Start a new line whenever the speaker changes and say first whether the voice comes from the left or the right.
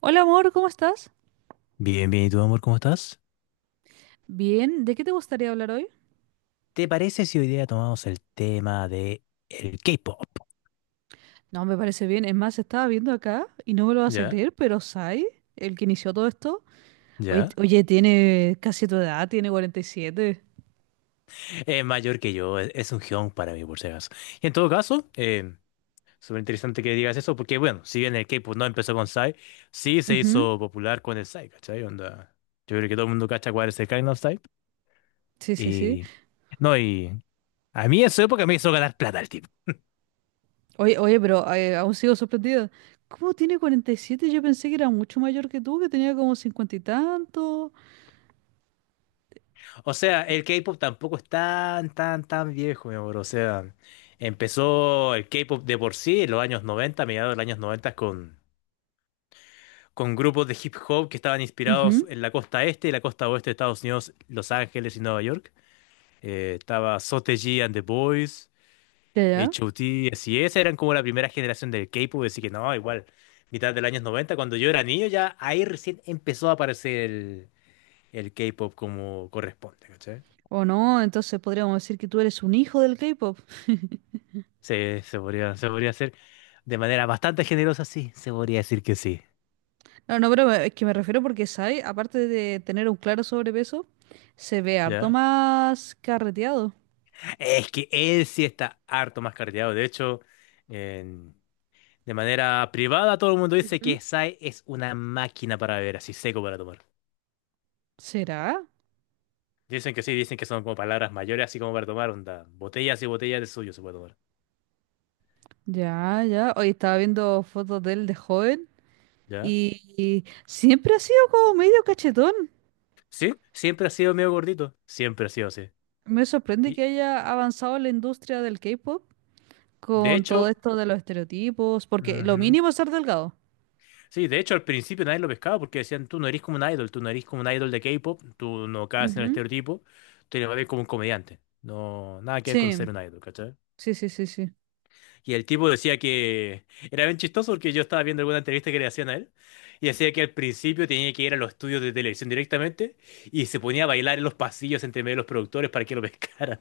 right: Hola amor, ¿cómo estás?
left: Bien, bien, ¿y tú, amor, cómo estás?
right: Bien, ¿de qué te gustaría hablar hoy?
left: ¿Te parece si hoy día tomamos el tema de el K-pop?
right: No, me parece bien. Es más, estaba viendo acá y no me lo vas a
left: ¿Ya?
right: creer, pero Sai, el que inició todo esto, oye,
left: ¿Ya?
right: oye, tiene casi tu edad, tiene 47.
left: Es mayor que yo, es un geón para mí, por si acaso. Y en todo caso, súper interesante que digas eso, porque bueno, si bien el K-pop no empezó con Psy, sí se
right: Ujú,
left: hizo popular con el Psy, ¿cachai? Onda, yo creo que todo el mundo cacha cuál es el Gangnam Style.
right: sí, sí, sí.
left: Y... No, y... A mí en su época me hizo ganar plata el tipo.
right: Oye, oye, pero aún sigo sorprendida. ¿Cómo tiene 47? Yo pensé que era mucho mayor que tú, que tenía como 50 y tanto.
left: O sea, el K-pop tampoco es tan viejo, mi amor. O sea, empezó el K-pop de por sí en los años 90, mediados de los años 90, con grupos de hip hop que estaban inspirados
right: Ujú,
left: en la costa este y la costa oeste de Estados Unidos, Los Ángeles y Nueva York. Estaba Sotaji and the Boys,
right: ya, ya.
left: H.O.T., así es, eran como la primera generación del K-pop, así que no, igual, mitad de los años 90, cuando yo era niño, ya ahí recién empezó a aparecer el K-pop como corresponde, ¿cachai?
right: O no, entonces podríamos decir que tú eres un hijo del K-pop.
left: Sí, se podría hacer de manera bastante generosa, sí, se podría decir que sí.
right: No, no, pero es que me refiero porque Sai, aparte de tener un claro sobrepeso, se ve harto
left: ¿Ya?
right: más carreteado.
left: Es que él sí está harto más carteado. De hecho, en- de manera privada todo el mundo dice
right: Ujú.
left: que Sai es una máquina para beber, así seco para tomar.
right: ¿Será?
left: Dicen que sí, dicen que son como palabras mayores, así como para tomar, onda. Botellas y botellas de suyo se puede tomar.
right: Ya, ya. Hoy estaba viendo fotos de él de joven
left: ¿Ya?
right: y siempre ha sido como medio cachetón.
left: Sí, siempre ha sido medio gordito. Siempre ha sido así.
right: Me sorprende
left: Y
right: que haya avanzado la industria del K-pop
left: de
right: con todo
left: hecho,
right: esto de los estereotipos, porque lo
left: Ujú.
right: mínimo es ser delgado.
left: Sí, de hecho al principio nadie lo pescaba porque decían, tú no eres como un idol, tú no eres como un idol de K-pop, tú no caes en el
right: Ujú.
left: estereotipo, tú eres más bien como un comediante. No, nada que ver con
right: Sí,
left: ser un idol, ¿cachai?
right: sí, sí, sí, sí.
left: Y el tipo decía que era bien chistoso porque yo estaba viendo alguna entrevista que le hacían a él y decía que al principio tenía que ir a los estudios de televisión directamente y se ponía a bailar en los pasillos entre medio de los productores para que lo pescaran.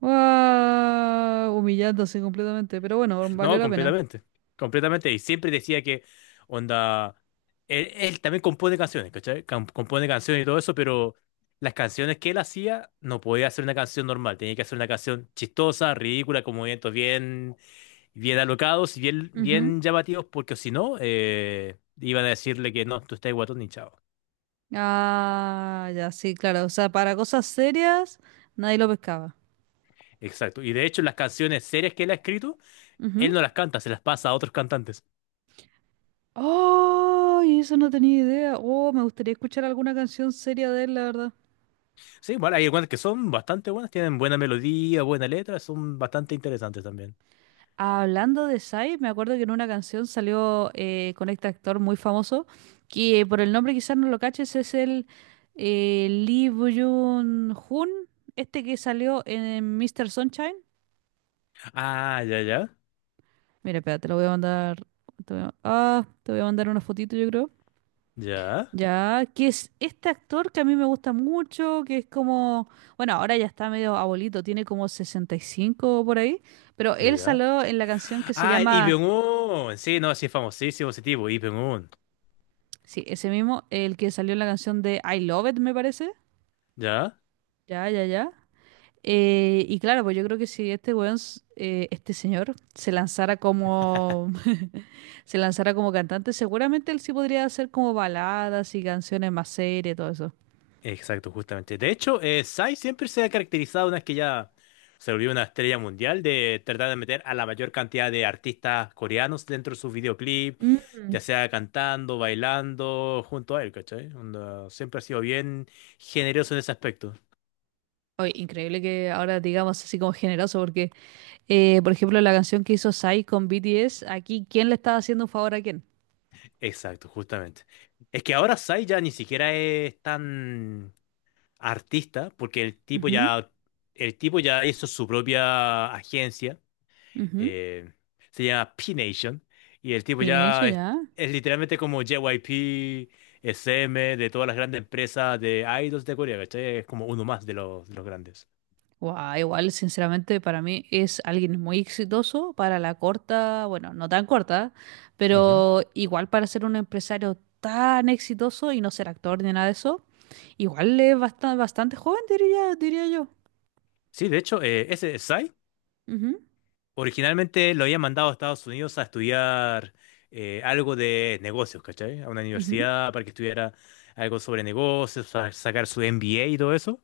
right: Guau, humillándose completamente, pero bueno, valió
left: No,
right: la pena.
left: completamente. Completamente. Y siempre decía que, onda, él también compone canciones, ¿cachai? Compone canciones y todo eso, pero las canciones que él hacía no podía hacer una canción normal. Tenía que hacer una canción chistosa, ridícula, con movimientos bien, bien alocados y bien,
right: Ujú.
left: bien llamativos, porque si no, iban a decirle que no, tú estás guatón ni chao.
right: Ah, ya, sí, claro. O sea, para cosas serias nadie lo pescaba.
left: Exacto. Y de hecho, las canciones serias que él ha escrito, él
right: Ujú.
left: no las canta, se las pasa a otros cantantes.
right: ¡Ay! Eso no tenía idea. Oh, me gustaría escuchar alguna canción seria de él, la verdad.
left: Sí, bueno, hay algunas que son bastante buenas, tienen buena melodía, buena letra, son bastante interesantes también.
right: Hablando de Sai, me acuerdo que en una canción salió con este actor muy famoso, que por el nombre quizás no lo caches, es el Lee Byung-hun, este que salió en Mr. Sunshine.
left: Ah, ya, ya,
right: Mira, espera, te lo voy a mandar. Te voy a mandar una fotito, yo creo.
left: ya,
right: Ya, que es este actor que a mí me gusta mucho, que es como, bueno, ahora ya está medio abuelito, tiene como 65 por ahí, pero
left: ya,
right: él
left: ya.
right: salió en la canción que se
left: Ah, Lee
right: llama,
left: Byung-hun, sí, no, sí, es famosísimo ese tipo, Lee Byung-hun,
right: sí, ese mismo, el que salió en la canción de I Love It, me parece.
left: ya,
right: Ya, ya, ya. Y claro, pues yo creo que si este weón, este señor, se lanzara como, se lanzara como cantante, seguramente él sí podría hacer como baladas y canciones más serias y todo eso.
left: exacto, justamente. De hecho, Psy siempre se ha caracterizado, una vez que ya se volvió una estrella mundial, de tratar de meter a la mayor cantidad de artistas coreanos dentro de sus videoclips,
right: Mm.
left: ya sea cantando, bailando, junto a él, ¿cachai? Onda, siempre ha sido bien generoso en ese aspecto.
right: Oye, increíble que ahora digamos así como generoso, porque, por ejemplo, la canción que hizo Psy con BTS, aquí, ¿quién le estaba haciendo un favor a quién?
left: Exacto, justamente. Es que ahora Sai ya ni siquiera es tan artista, porque
right: Ujú,
left: el tipo ya hizo su propia agencia,
right: ujú.
left: eh, se llama P-Nation, y el tipo
right: Pinecho
left: ya
right: ya.
left: es literalmente como JYP, SM, de todas las grandes empresas de idols de Corea, ¿cachai? Es como uno más de de los grandes.
right: Guau, igual, sinceramente, para mí es alguien muy exitoso para la corta, bueno, no tan corta,
left: Ujú.
right: pero igual para ser un empresario tan exitoso y no ser actor ni nada de eso, igual es bastante, bastante joven, diría, diría yo.
left: Sí, de hecho, ese Psy
right: Ujú,
left: originalmente lo había mandado a Estados Unidos a estudiar algo de negocios, ¿cachai? A una
right: ujú.
left: universidad para que estudiara algo sobre negocios, sacar su MBA y todo eso.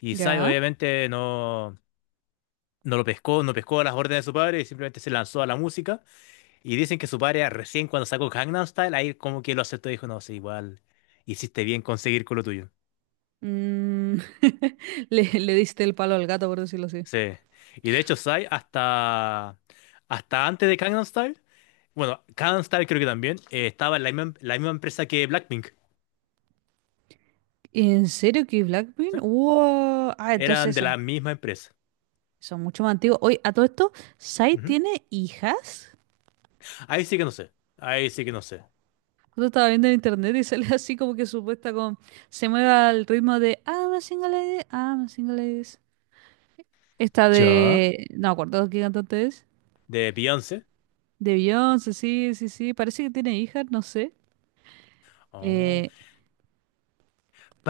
left: Y Sai
right: Ya.
left: obviamente no lo pescó, no pescó las órdenes de su padre y simplemente se lanzó a la música. Y dicen que su padre ah, recién cuando sacó Gangnam Style, ahí como que lo aceptó y dijo, no, sí, igual hiciste bien conseguir con lo tuyo.
right: Mm, le diste el palo al gato, por decirlo así.
left: Sí. Y de hecho Sai hasta antes de Gangnam Style, bueno, Kanstar creo que también estaba en la misma empresa que Blackpink.
right: ¿En serio que
left: ¿Sí?
right: Blackpink? ¡Wow! Ah,
left: Eran
right: entonces
left: de la misma empresa.
right: son mucho más antiguos. Oye, a todo esto, ¿Psy
left: Ujú.
right: tiene hijas?
left: Ahí sí que no sé. Ahí sí que no sé.
right: Yo estaba viendo en internet y sale así como que supuesta con. Se mueve al ritmo de I'm a single lady, I'm a single ladies. Esta
left: ¿Ya?
right: de. No me acuerdo qué cantante es.
left: ¿De Beyoncé?
right: De Beyoncé, sí, sí, sí. Parece que tiene hijas, no sé.
left: Oh,
right: Eh,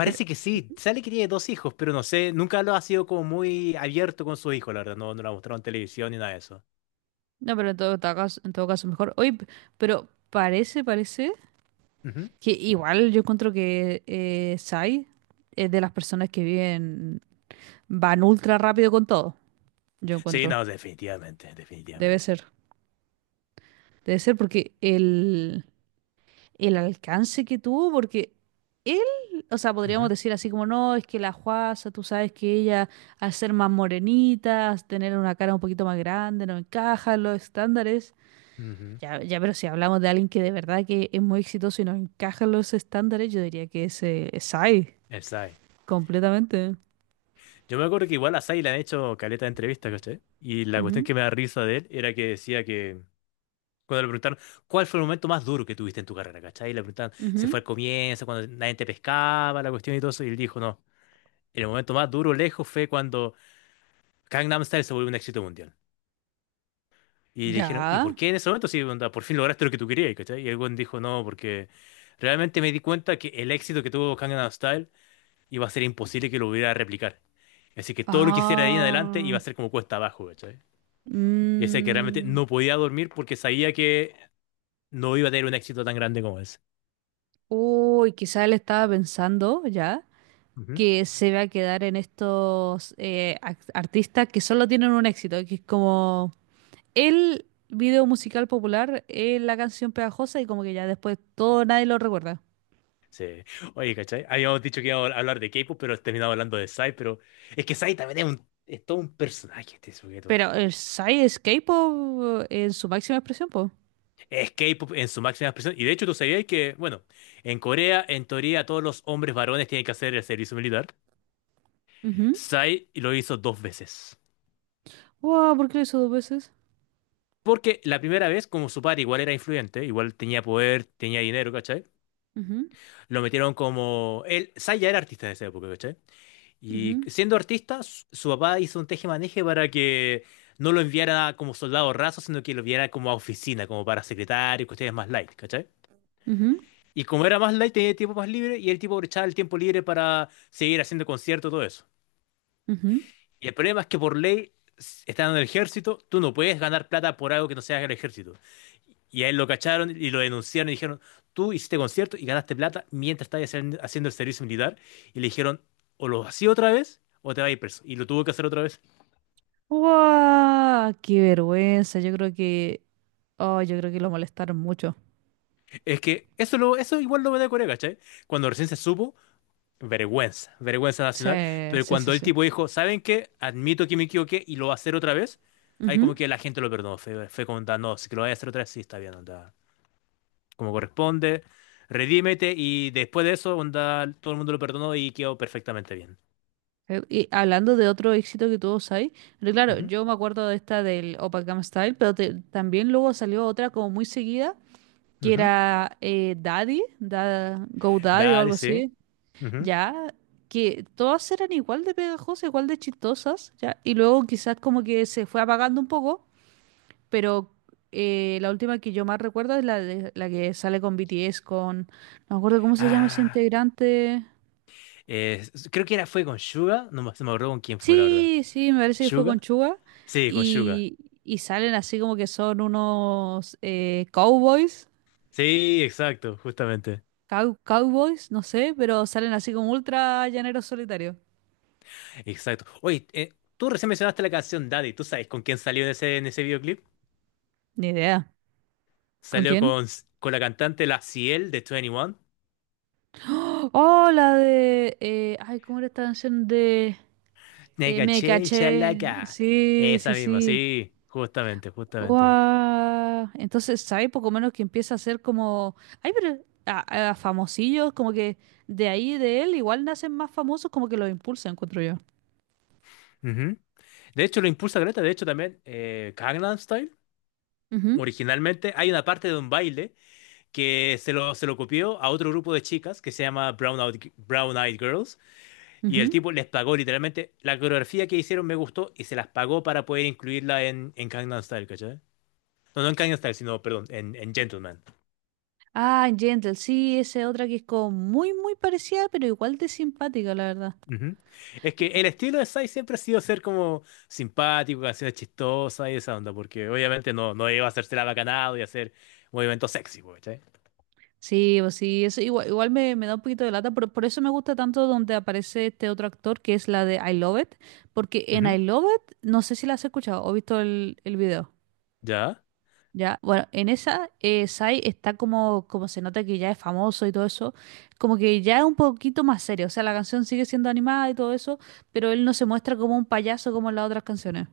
right: pero.
left: que sí. Sale que tiene dos hijos, pero no sé. Nunca lo ha sido como muy abierto con su hijo, la verdad. No, no lo ha mostrado en televisión ni nada de eso.
right: No, pero en todo caso, en todo caso mejor. Oye, pero parece, parece.
left: Ujú.
right: Que igual yo encuentro que Sai es de las personas que viven, van ultra rápido con todo. Yo
left: Sí,
right: encuentro.
left: no, definitivamente.
right: Debe
left: Definitivamente.
right: ser. Debe ser porque el alcance que tuvo, porque él, o sea, podríamos
left: Ujú,
right: decir así como, no, es que la Juaza, tú sabes que ella, al ser más morenita, al tener una cara un poquito más grande, no encaja en los estándares.
left: ujú.
right: Ya, ya, pero si hablamos de alguien que de verdad que es muy exitoso y no encaja en los estándares, yo diría que es Sai,
left: El Psy.
right: completamente.
left: Yo me acuerdo que igual a Sai le han hecho caleta de entrevistas, ¿cachai? Y la cuestión
right: Ujú,
left: que me da risa de él era que decía que cuando le preguntaron, ¿cuál fue el momento más duro que tuviste en tu carrera, cachai? Y le preguntaron, ¿se
right: ujú.
left: fue al comienzo, cuando nadie te pescaba, la cuestión y todo eso? Y él dijo, no, el momento más duro lejos fue cuando Gangnam Style se volvió un éxito mundial. Y le dijeron, ¿y
right: Ya.
left: por qué en ese momento sí, onda, por fin lograste lo que tú querías, cachai? Y el weón dijo, no, porque realmente me di cuenta que el éxito que tuvo Gangnam Style iba a ser imposible que lo hubiera replicar. Así que todo lo que hiciera de ahí en adelante iba
right: Ah.
left: a ser como cuesta abajo, ¿cachai? Y decía que realmente
right: mm,
left: no podía dormir porque sabía que no iba a tener un éxito tan grande como ese.
right: Uy, quizá él estaba pensando ya que se va a quedar en estos artistas que solo tienen un éxito, que es como el video musical popular, la canción pegajosa y como que ya después todo nadie lo recuerda.
left: Sí. Oye, ¿cachai? Habíamos dicho que íbamos a hablar de K-pop, pero terminamos hablando de Psy, pero es que Psy también es todo un personaje este sujeto.
right: Pero el Psy es K-pop en su máxima expresión, po.
left: Es K-pop en su máxima expresión. Y de hecho, tú sabías que, bueno, en Corea, en teoría, todos los hombres varones tienen que hacer el servicio militar.
right: Ujú.
left: Psy lo hizo dos veces.
right: Wow, ¿por qué lo hizo dos veces?
left: Porque la primera vez, como su padre igual era influyente, igual tenía poder, tenía dinero, ¿cachai?
right: Ujú,
left: Lo metieron como... Él, Psy ya era artista en esa época, ¿cachai? Y
right: ujú,
left: siendo artista, su papá hizo un tejemaneje para que no lo enviara como soldado raso, sino que lo enviara como a oficina, como para secretario y cuestiones más light, ¿cachai?
right: ujú,
left: Y como era más light, tenía tiempo más libre y el tipo aprovechaba el tiempo libre para seguir haciendo conciertos, todo eso.
right: ujú.
left: Y el problema es que por ley, estando en el ejército, tú no puedes ganar plata por algo que no sea el ejército. Y a él lo cacharon y lo denunciaron y dijeron, tú hiciste conciertos y ganaste plata mientras estabas haciendo el servicio militar. Y le dijeron, o lo hacía otra vez o te vas a ir preso. Y lo tuvo que hacer otra vez.
right: ¡Guau! ¡Qué vergüenza! Yo creo que. Oh, yo creo que lo molestaron mucho.
left: Es que eso igual lo me da Corea, ¿cachai? Cuando recién se supo, vergüenza, vergüenza
right: Sí,
left: nacional. Pero
right: sí, sí,
left: cuando el
right: sí.
left: tipo dijo, ¿saben qué? Admito que me equivoqué y lo va a hacer otra vez, ahí como
right: Ujú.
left: que la gente lo perdonó. Fue como, "Ah, no, si que lo voy a hacer otra vez, sí, está bien, onda. Como corresponde, redímete" y después de eso, onda, todo el mundo lo perdonó y quedó perfectamente bien.
right: Y hablando de otro éxito que tuvo Psy, pero claro,
left: Ujú,
right: yo me acuerdo de esta del Gangnam Style, pero también luego salió otra como muy seguida, que
left: ujú.
right: era Daddy, Go Daddy o
left: Dale,
right: algo
left: sí.
right: así,
left: Ujú.
right: ya, que todas eran igual de pegajosas, igual de chistosas, ya, y luego quizás como que se fue apagando un poco, pero la última que yo más recuerdo es la que sale con BTS, con. No me acuerdo cómo se llama ese
left: Ah,
right: integrante.
left: eh, Creo que era, fue con Suga, no me, se me acuerdo con quién fue, la verdad.
right: Sí, sí, me parece que fue con
left: ¿Suga?
right: Chuga.
left: Sí, con Suga.
right: Y, y salen así como que son unos cowboys,
left: Sí, exacto, justamente.
right: cowboys, no sé, pero salen así como ultra llaneros solitarios.
left: Exacto. Oye, tú recién mencionaste la canción Daddy. ¿Tú sabes con quién salió en en ese videoclip?
right: Ni idea. ¿Con
left: Salió
right: quién?
left: con la cantante La Ciel de Twenty One.
right: Oh, ¡oh, la de, ay! ¿Cómo era esta canción de? eh,
left: Nega
right: me
left: Chel
right: caché.
left: Chalaca.
right: Sí, sí,
left: Esa misma,
right: sí.
left: sí, justamente, justamente.
right: Guau. Entonces, ¿sabes? Poco menos que empieza a ser como. Ay, pero. A famosillos, como que de ahí de él igual nacen más famosos, como que los impulsa, encuentro yo.
left: Ujú. De hecho, lo impulsa Greta. De hecho, también Gangnam Style
right: Ujú,
left: originalmente hay una parte de un baile que se lo copió a otro grupo de chicas que se llama Brown Eyed Girls. Y el
right: ujú.
left: tipo les pagó literalmente. La coreografía que hicieron me gustó y se las pagó para poder incluirla en Gangnam Style, ¿cachai? No, no en Gangnam Style, sino, perdón, en Gentleman.
right: Ah, Gentle, sí, esa es otra que es como muy, muy parecida, pero igual de simpática, la verdad.
left: Ujú. Es que el estilo de Psy siempre ha sido ser como simpático, canciones chistosas y esa onda, porque obviamente no iba a hacerse la bacanado y hacer movimientos sexy, po, ¿cachai?
right: Sí, pues sí, eso igual, igual me da un poquito de lata, por eso me gusta tanto donde aparece este otro actor, que es la de I Love It, porque en
left: Ujú.
right: I Love It, no sé si la has escuchado o visto el video.
left: ¿Ya?
right: Ya, bueno, en esa Sai está como se nota que ya es famoso y todo eso, como que ya es un poquito más serio, o sea, la canción sigue siendo animada y todo eso, pero él no se muestra como un payaso como en las otras canciones.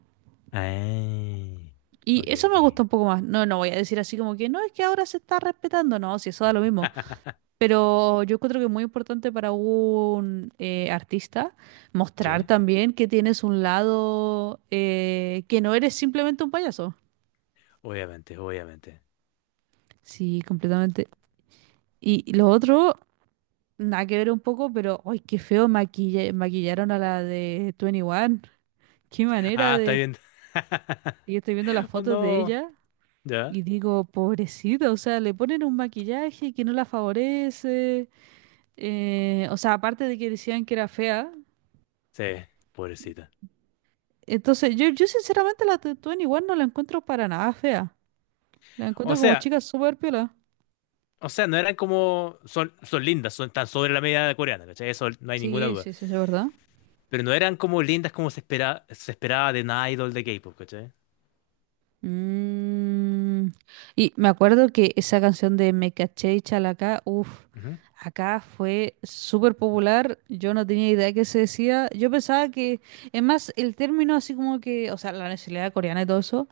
left: Ay.
right: Y
left: Ok,
right: eso
left: ok.
right: me gusta un poco más. No, no voy a decir así como que no, es que ahora se está respetando, no, si eso da lo mismo. Pero yo creo que es muy importante para un artista mostrar
left: Sí,
right: también que tienes un lado que no eres simplemente un payaso.
left: obviamente, obviamente.
right: Sí, completamente. Y lo otro. Nada que ver un poco, pero ¡ay, qué feo maquillaron a la de 21! ¡Qué manera
left: Ah, está
right: de!
left: bien.
right: Y estoy viendo las
left: Oh
right: fotos de
left: no.
right: ella y
left: ¿Ya?
right: digo, pobrecita, o sea, le ponen un maquillaje que no la favorece. O sea, aparte de que decían que era fea.
left: Sí, pobrecita.
right: Entonces, yo sinceramente la de 21 no la encuentro para nada fea. La
left: O
right: encuentro como
left: sea,
right: chica súper piola.
left: o sea, no eran como. Son, son lindas, son tan sobre la media coreana, ¿cachai? Eso no hay
right: Sí,
left: ninguna
right: sí,
left: duda.
right: sí, eso es verdad.
left: Pero no eran como lindas como se espera, se esperaba de una idol de K-pop, ¿cachai?
right: Mm, y me acuerdo que esa canción de Me caché y Chalacá, uff,
left: Ujú,
right: acá fue súper popular. Yo no tenía idea de qué se decía. Yo pensaba que, es más, el término así como que, o sea, la nacionalidad coreana y todo eso,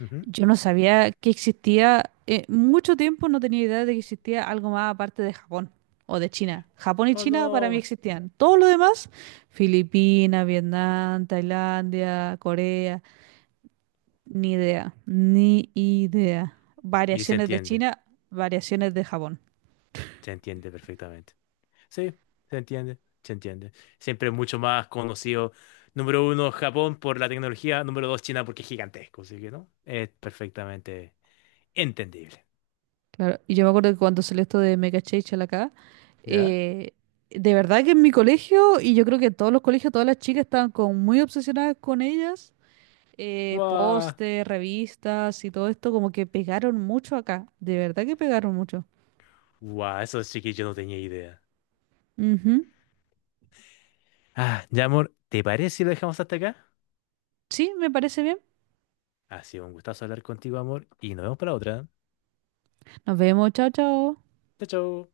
left: ujú.
right: yo no sabía que existía. Mucho tiempo no tenía idea de que existía algo más aparte de Japón o de China. Japón y
left: Oh
right: China para mí
left: no.
right: existían. Todo lo demás, Filipinas, Vietnam, Tailandia, Corea. Ni idea, ni idea.
left: Y
right: Variaciones de China, variaciones de Japón.
left: se entiende perfectamente. Sí, se entiende, se entiende. Siempre es mucho más conocido, número uno, Japón por la tecnología, número dos, China porque es gigantesco, así que no. Es perfectamente entendible.
right: Claro, y yo me acuerdo que cuando salió esto de Mega Chachal acá,
left: ¿Ya?
right: eh, de verdad que en mi colegio, y yo creo que en todos los colegios, todas las chicas estaban como muy obsesionadas con ellas.
left: Guau.
right: Póster, revistas y todo esto, como que pegaron mucho acá. De verdad que pegaron mucho.
left: Guau, eso sí que yo no tenía idea.
right: Ujú.
left: Ah, ya, amor, ¿te parece si lo dejamos hasta acá?
right: Sí, me parece bien.
left: Ha sido un gustazo hablar contigo, amor, y nos vemos para otra.
right: Nos vemos, chao, chao.
left: Chao, chao.